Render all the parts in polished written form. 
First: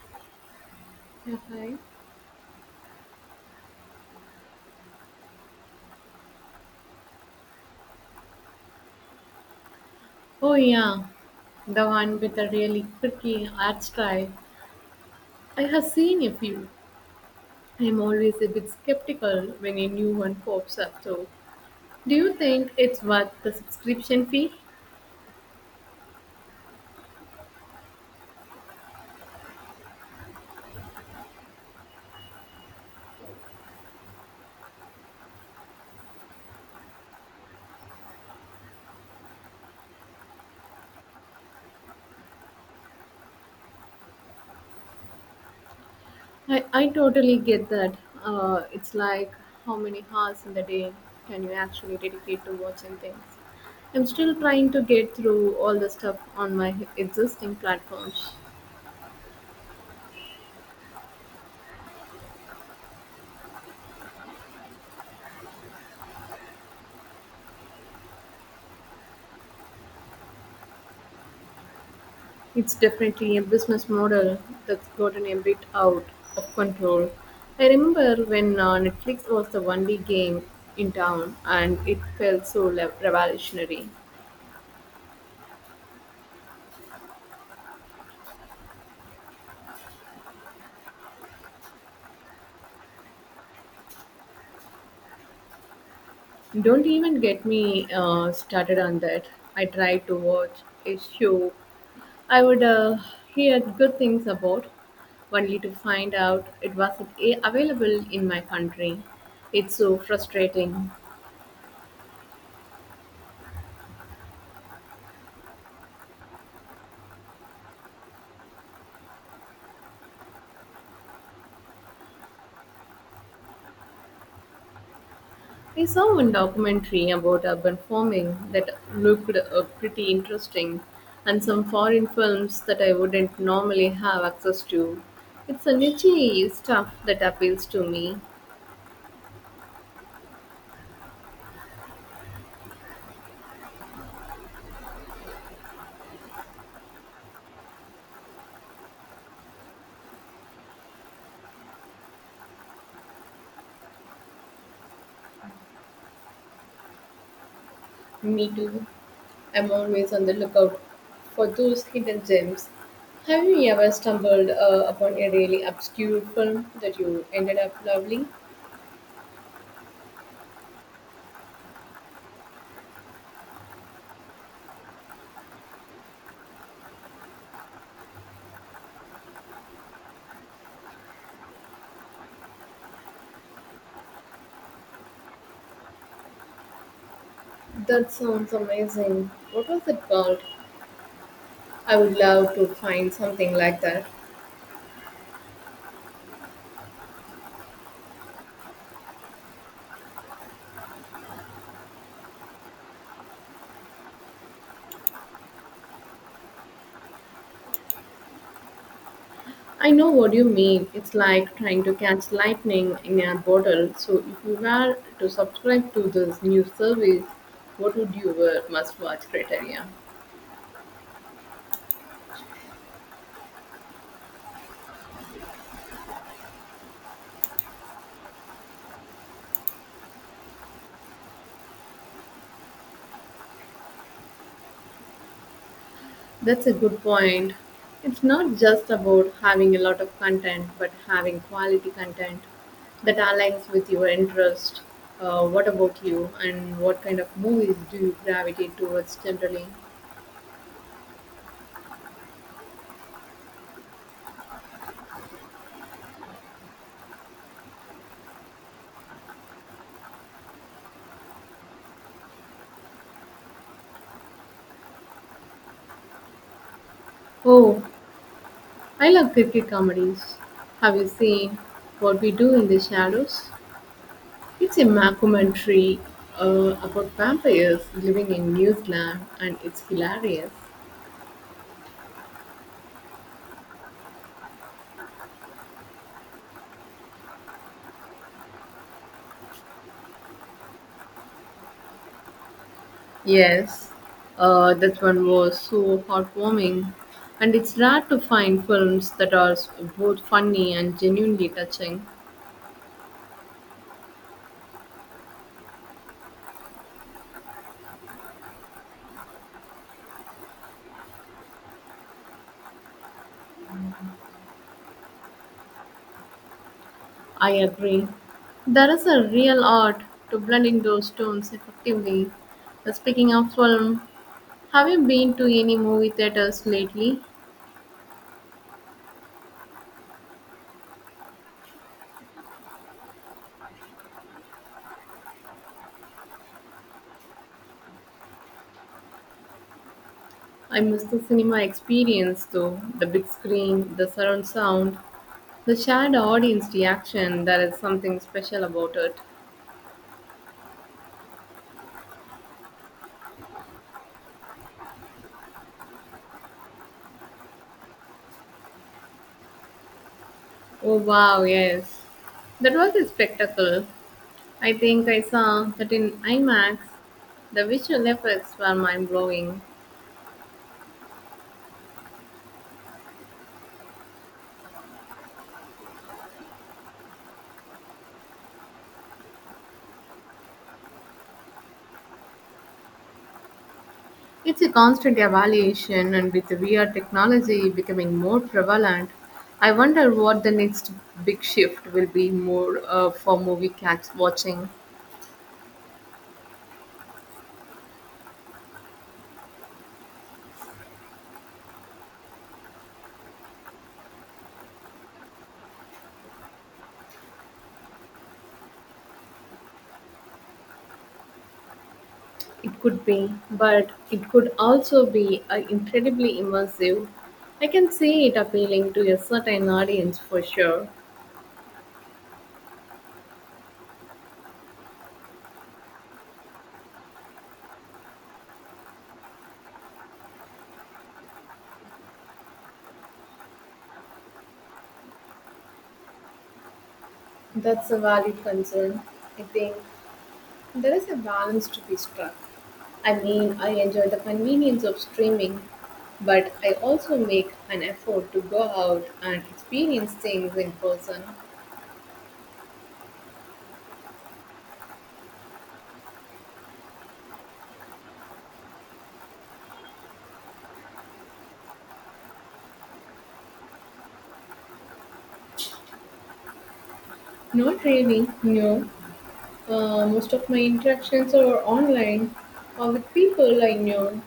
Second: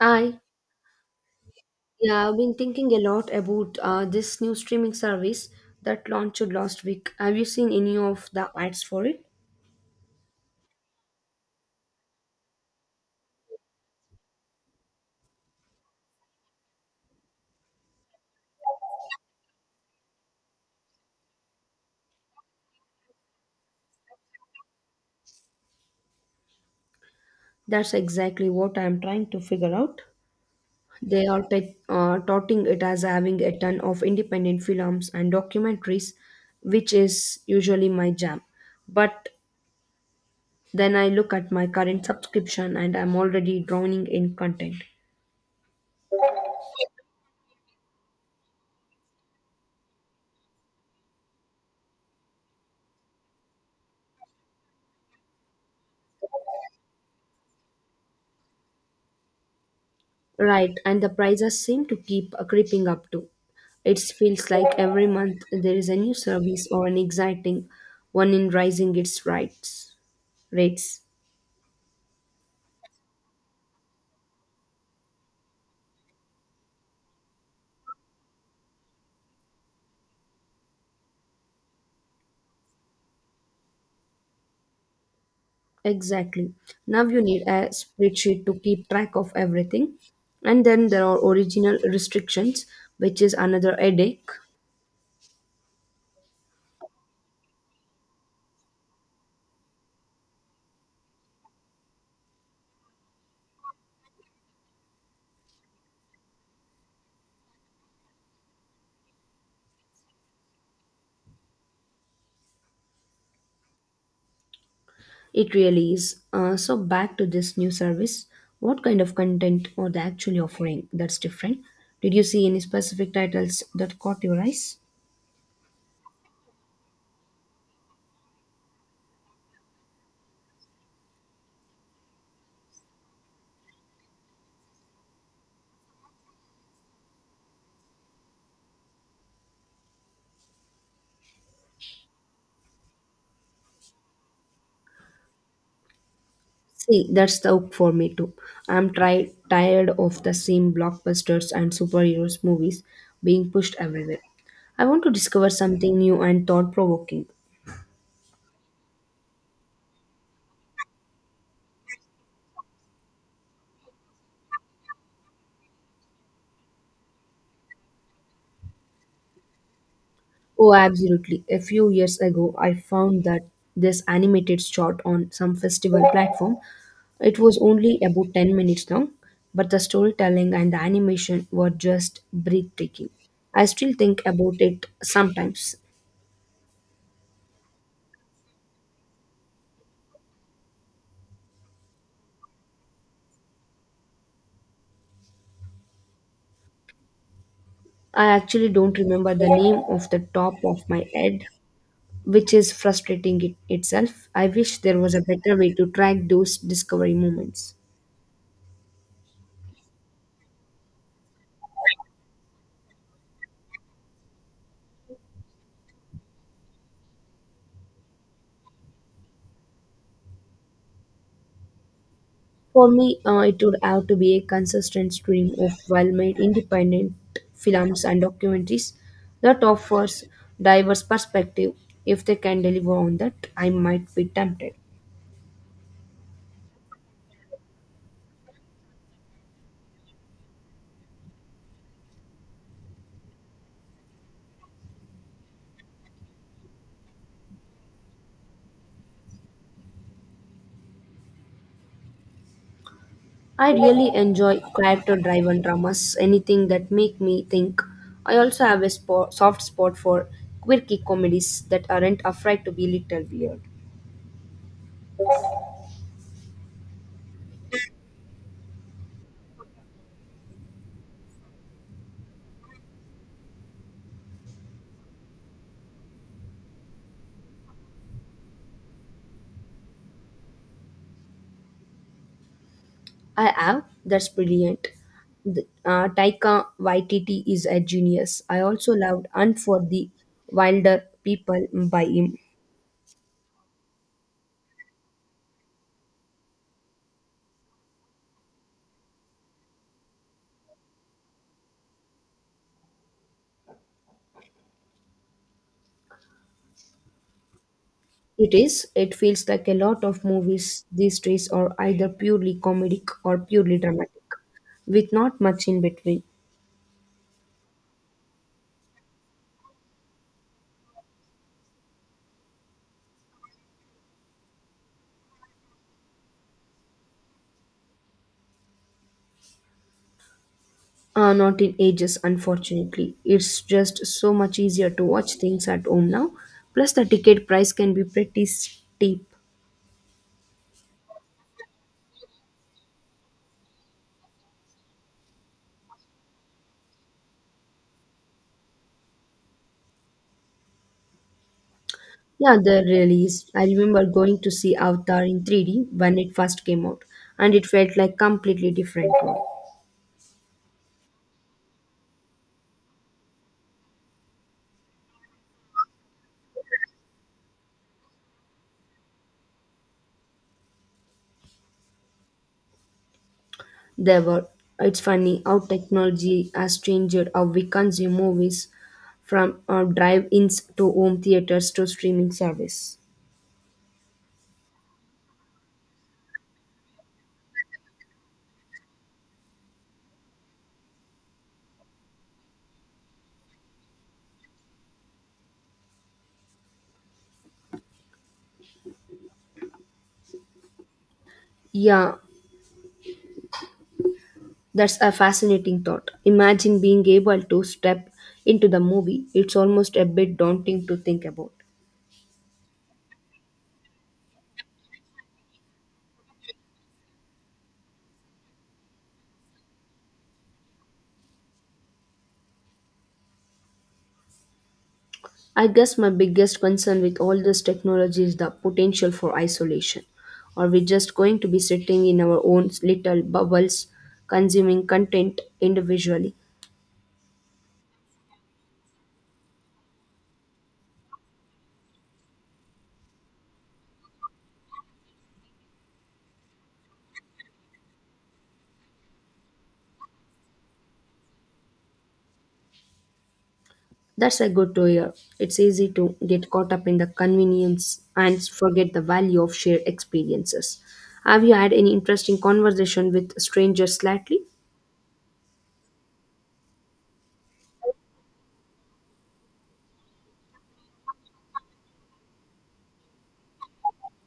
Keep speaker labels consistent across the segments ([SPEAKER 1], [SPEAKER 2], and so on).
[SPEAKER 1] I
[SPEAKER 2] Yeah, hi.
[SPEAKER 1] yeah, I've been thinking a lot about this new streaming service that launched last week. Have you seen any of the ads for it?
[SPEAKER 2] Oh yeah, the one with a really quirky art style. I have seen a few. I'm always a bit skeptical when a new one pops up though. Do you think it's worth the subscription fee?
[SPEAKER 1] That's exactly what I'm trying to figure out. They are touting it as having a ton of independent films and documentaries, which is usually my jam. But then I look at my current subscription and I'm already drowning in content.
[SPEAKER 2] I totally get that. It's like how many hours in the day can you actually dedicate to watching things? I'm still trying to get through all the stuff on my existing platforms.
[SPEAKER 1] Right, and the prices seem to keep creeping up too. It feels like every month there is a new service or an exciting one in rising its rights rates.
[SPEAKER 2] It's definitely a business model that's gotten a bit out of control. I remember when Netflix was the only game in town and it felt so revolutionary.
[SPEAKER 1] Exactly. Now you need a spreadsheet to keep track of everything. And then there are original restrictions, which is another headache.
[SPEAKER 2] Don't even get me started on that. I tried to watch a show I would hear good things about, only to find out it wasn't available in my country. It's so frustrating.
[SPEAKER 1] It really is. So back to this new service. What kind of content are they actually offering that's different? Did you see any specific titles that caught your eyes?
[SPEAKER 2] I saw one documentary about urban farming that looked pretty interesting, and some foreign films that I wouldn't normally have access to. It's a niche stuff that appeals to me.
[SPEAKER 1] See, that's the hook for me too. Tired of the same blockbusters and superheroes movies being pushed everywhere. I want to discover something new and thought provoking.
[SPEAKER 2] Me too. I'm always on the lookout for those hidden gems. Have you ever stumbled upon a really obscure film that you ended up loving?
[SPEAKER 1] Oh, absolutely. A few years ago, I found that this animated short on some festival platform. It was only about 10 minutes long, but the storytelling and the animation were just breathtaking. I still think about it sometimes.
[SPEAKER 2] That sounds amazing. What was it called? I would love to find something like that.
[SPEAKER 1] I actually don't remember the name of the top of my head, which is frustrating it itself. I wish there was a better way to track those discovery moments.
[SPEAKER 2] I know what you mean. It's like trying to catch lightning in a bottle. So, if you were to subscribe to this new service, what would you wear must watch criteria?
[SPEAKER 1] For me, it would have to be a consistent stream of well made independent films and documentaries that offers diverse perspective. If they can deliver on that, I might be tempted.
[SPEAKER 2] That's a good point. It's not just about having a lot of content, but having quality content that aligns with your interest. What about you, and what kind of movies do you gravitate towards generally?
[SPEAKER 1] I really enjoy character driven dramas, anything that make me think. I also have a soft spot for quirky comedies that aren't afraid to be little weird.
[SPEAKER 2] Oh, I love cricket comedies. Have you seen What We Do in the Shadows? It's a mockumentary about vampires living in New Zealand, and it's hilarious.
[SPEAKER 1] I am. That's brilliant. Taika Waititi is a genius. I also loved And for the Wilder People by him.
[SPEAKER 2] Yes. That one was so heartwarming, and it's rare to find films that are both funny and genuinely touching.
[SPEAKER 1] It is. It feels like a lot of movies these days are either purely comedic or purely dramatic, with not much in between.
[SPEAKER 2] I agree. There is a real art to blending those tones effectively. Speaking of film, have you been to any movie theaters lately?
[SPEAKER 1] Not in ages, unfortunately. It's just so much easier to watch things at home now. Plus, the ticket price can be pretty steep.
[SPEAKER 2] I miss the cinema experience though, the big screen, the surround sound. The shared audience reaction, there is something special about it.
[SPEAKER 1] Yeah, the release. I remember going to see Avatar in 3D when it first came out, and it felt like completely different world.
[SPEAKER 2] Oh wow, yes. That was a spectacle. I think I saw that in IMAX. The visual effects were mind blowing.
[SPEAKER 1] There were. It's funny how technology has changed how we consume movies, from drive-ins to home theaters to streaming service.
[SPEAKER 2] It's a constant evaluation, and with the VR technology becoming more prevalent, I wonder what the next big shift will be more for movie cats watching.
[SPEAKER 1] Yeah, that's a fascinating thought. Imagine being able to step into the movie. It's almost a bit daunting to think about.
[SPEAKER 2] It could be, but it could also be incredibly immersive. I can see it appealing to a certain audience for sure.
[SPEAKER 1] I guess my biggest concern with all this technology is the potential for isolation. Are we just going to be sitting in our own little bubbles, consuming content individually?
[SPEAKER 2] That's a valid concern. I think there is a balance to be struck. I mean, I enjoy the convenience of streaming, but I also make an effort to go out and experience things in person.
[SPEAKER 1] That's a good to hear. It's easy to get caught up in the convenience and forget the value of shared experiences. Have you had any interesting conversation with strangers lately?
[SPEAKER 2] Not really, no. Most of my interactions are online or with people I know.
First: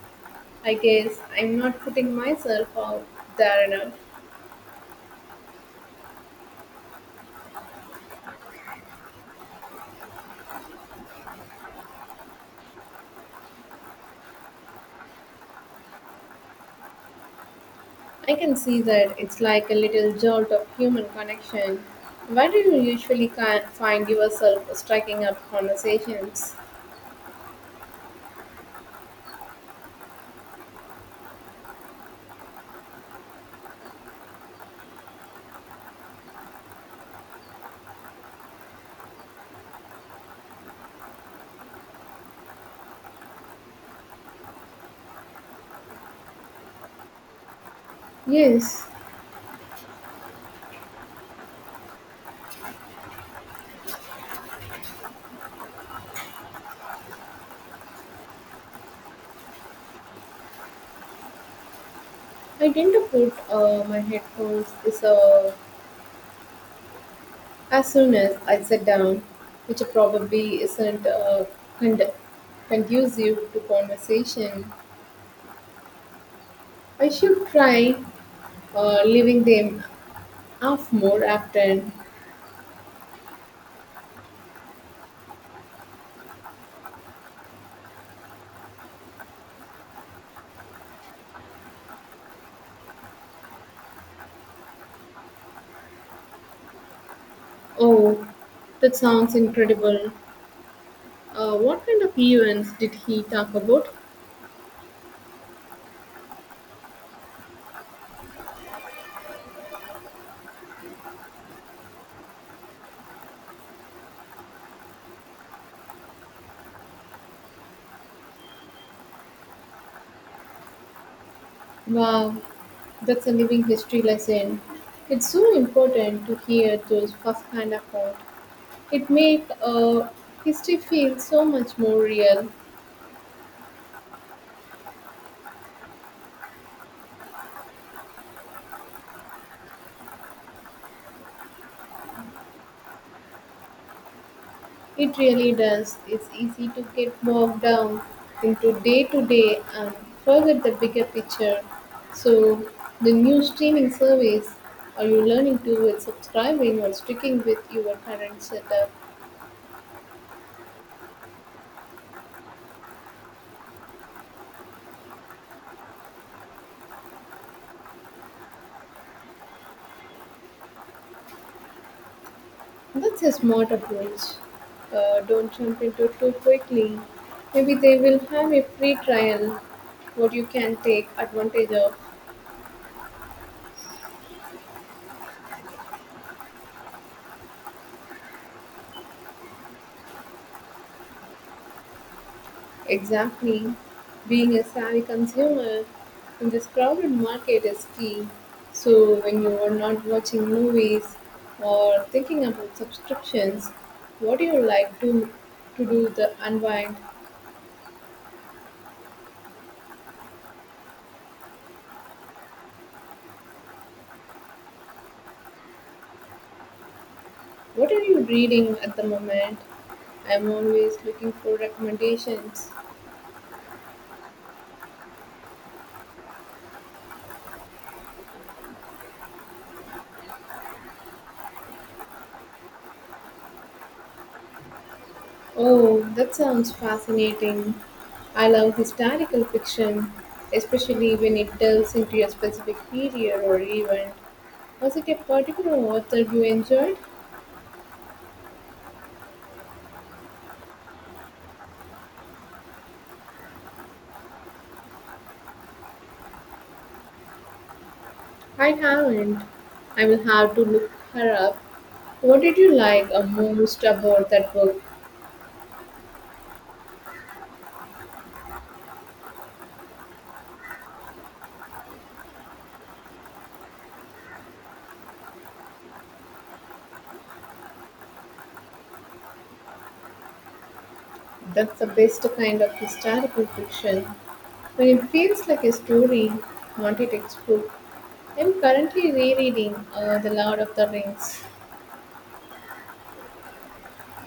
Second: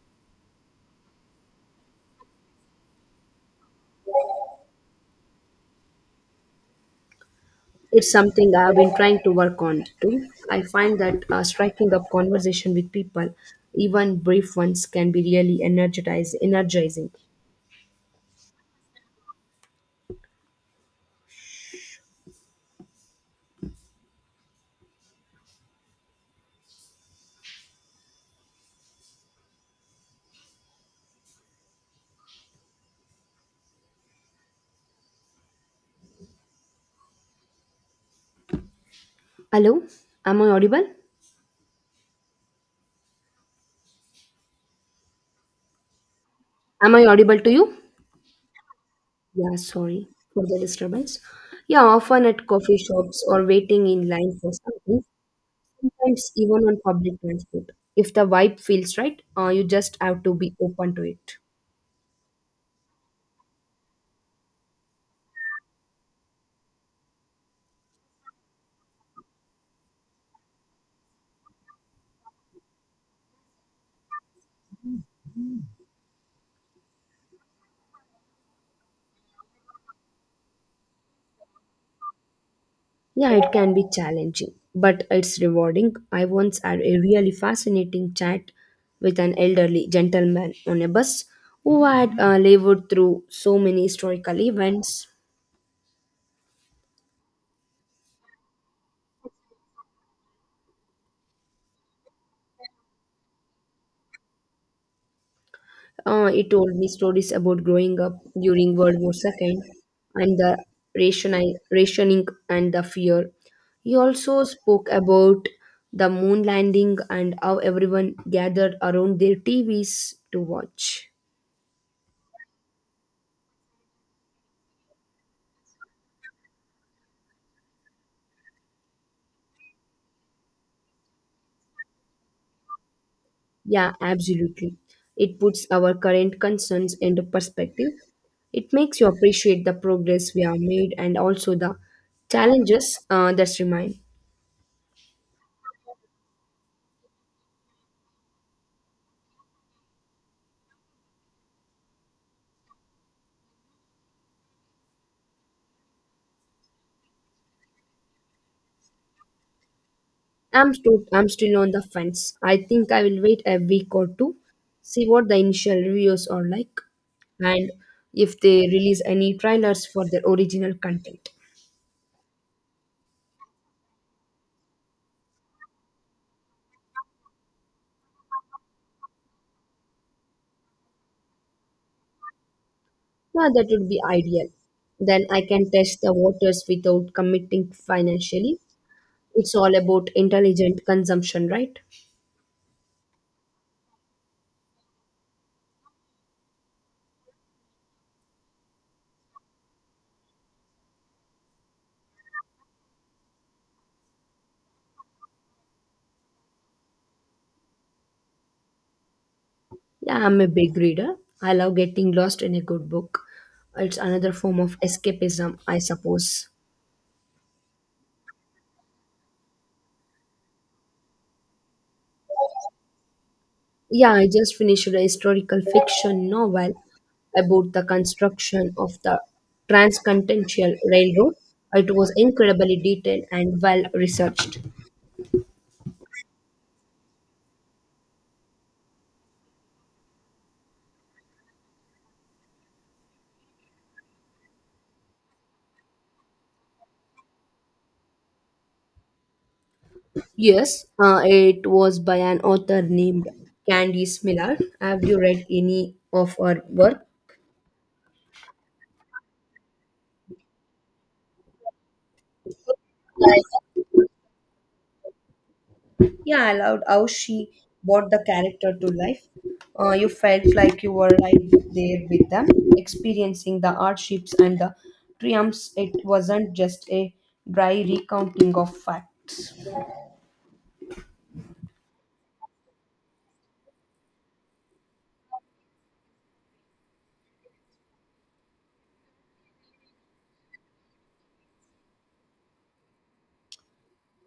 [SPEAKER 2] I guess I'm not putting myself out there enough.
[SPEAKER 1] It's something I've been trying to work on too. I find that striking up conversation with people, even brief ones, can be really energizing.
[SPEAKER 2] I can see that it's like a little jolt of human connection. Where do you usually can find yourself striking up conversations?
[SPEAKER 1] Hello, am I audible? Am I audible to you?
[SPEAKER 2] Yes,
[SPEAKER 1] Yeah, sorry for the disturbance. Yeah, often at coffee shops or waiting in line for something, sometimes even on public transport. If the vibe feels right, you just have to be open to it.
[SPEAKER 2] I tend to put my headphones is, as soon as I sit down, which probably isn't cond- conducive to conversation. I should try leaving them off more often.
[SPEAKER 1] Yeah, it can be challenging, but it's rewarding. I once had a really fascinating chat with an elderly gentleman on a bus who had lived through so many historical events.
[SPEAKER 2] Oh, that sounds incredible. What kind of events did he talk about?
[SPEAKER 1] He told me stories about growing up during World War II and the rationing and the fear. He also spoke about the moon landing and how everyone gathered around their TVs to watch.
[SPEAKER 2] Wow, that's a living history lesson. It's so important to hear those first-hand account. It makes history feel so much more real.
[SPEAKER 1] Yeah, absolutely. It puts our current concerns into perspective. It makes you appreciate the progress we have made and also the challenges that remain.
[SPEAKER 2] It really does. It's easy to get bogged down into day to day and forget the bigger picture. So, the new streaming service are you learning to with subscribing or sticking with your current setup?
[SPEAKER 1] I'm still on the fence. I think I will wait a week or two, see what the initial reviews are like, and if they release any trailers for their original content.
[SPEAKER 2] That's a smart approach. Don't jump into it too quickly. Maybe they will have a free trial what you can take advantage of.
[SPEAKER 1] Yeah, that would be ideal. Then I can test the waters without committing financially. It's all about intelligent consumption, right?
[SPEAKER 2] Exactly. Being a savvy consumer in this crowded market is key. So, when you are not watching movies or thinking about subscriptions, what do you like to do the unwind?
[SPEAKER 1] Yeah, I'm a big reader. I love getting lost in a good book. It's another form of escapism, I suppose.
[SPEAKER 2] What are you reading at the moment? I'm always looking for recommendations.
[SPEAKER 1] Yeah, I just finished a historical fiction novel about the construction of the Transcontinental Railroad. It was incredibly detailed and well researched.
[SPEAKER 2] Oh, that sounds fascinating. I love historical fiction, especially when it delves into a specific period or event. Was it a particular author you enjoyed?
[SPEAKER 1] Yes, it was by an author named Candice Miller. Have you read any of her work?
[SPEAKER 2] I haven't. I will have to look her up. What did you like most about that book?
[SPEAKER 1] Yeah, I loved how she brought the character to life. You felt like you were right there with them, experiencing the hardships and the triumphs. It wasn't just a dry recounting of facts.
[SPEAKER 2] That's the best kind of historical fiction. When it feels like a story, not a textbook. I'm currently rereading The Lord of the Rings.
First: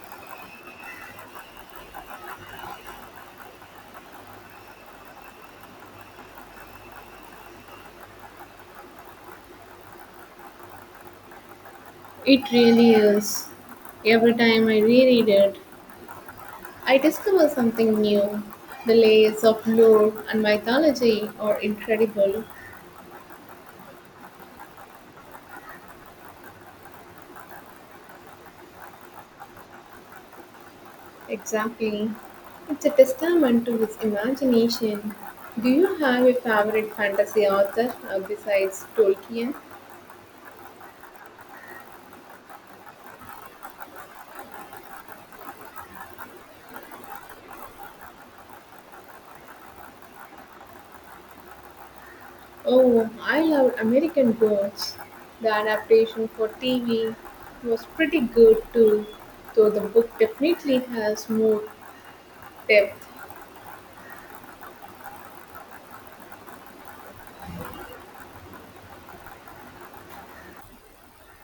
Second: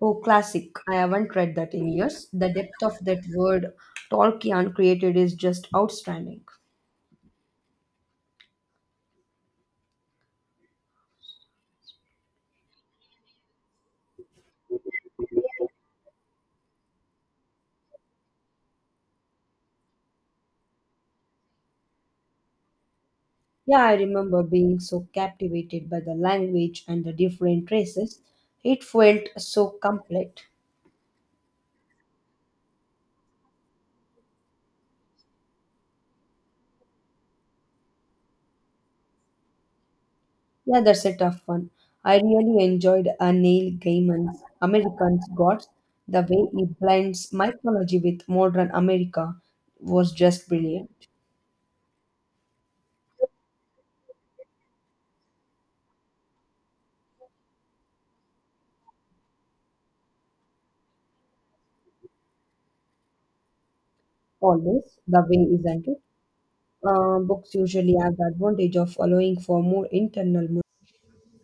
[SPEAKER 1] Oh, classic. I haven't read that in years. The depth of that word Tolkien created is just outstanding.
[SPEAKER 2] It really is. Every time I reread it, I discover something new. The layers of lore and mythology are incredible.
[SPEAKER 1] Yeah, I remember being so captivated by the language and the different races. It felt so complete.
[SPEAKER 2] Exactly. It's a testament to his imagination. Do you have a favorite fantasy author besides Tolkien?
[SPEAKER 1] Yeah, that's a tough one. I really enjoyed Neil Gaiman's American's Gods. The way he blends mythology with modern America was just brilliant.
[SPEAKER 2] Oh, I love American Gods. The adaptation for TV was pretty good too, though the book definitely has more depth.
[SPEAKER 1] Always the way, isn't it? Books usually have the advantage of allowing for more internal. Mo-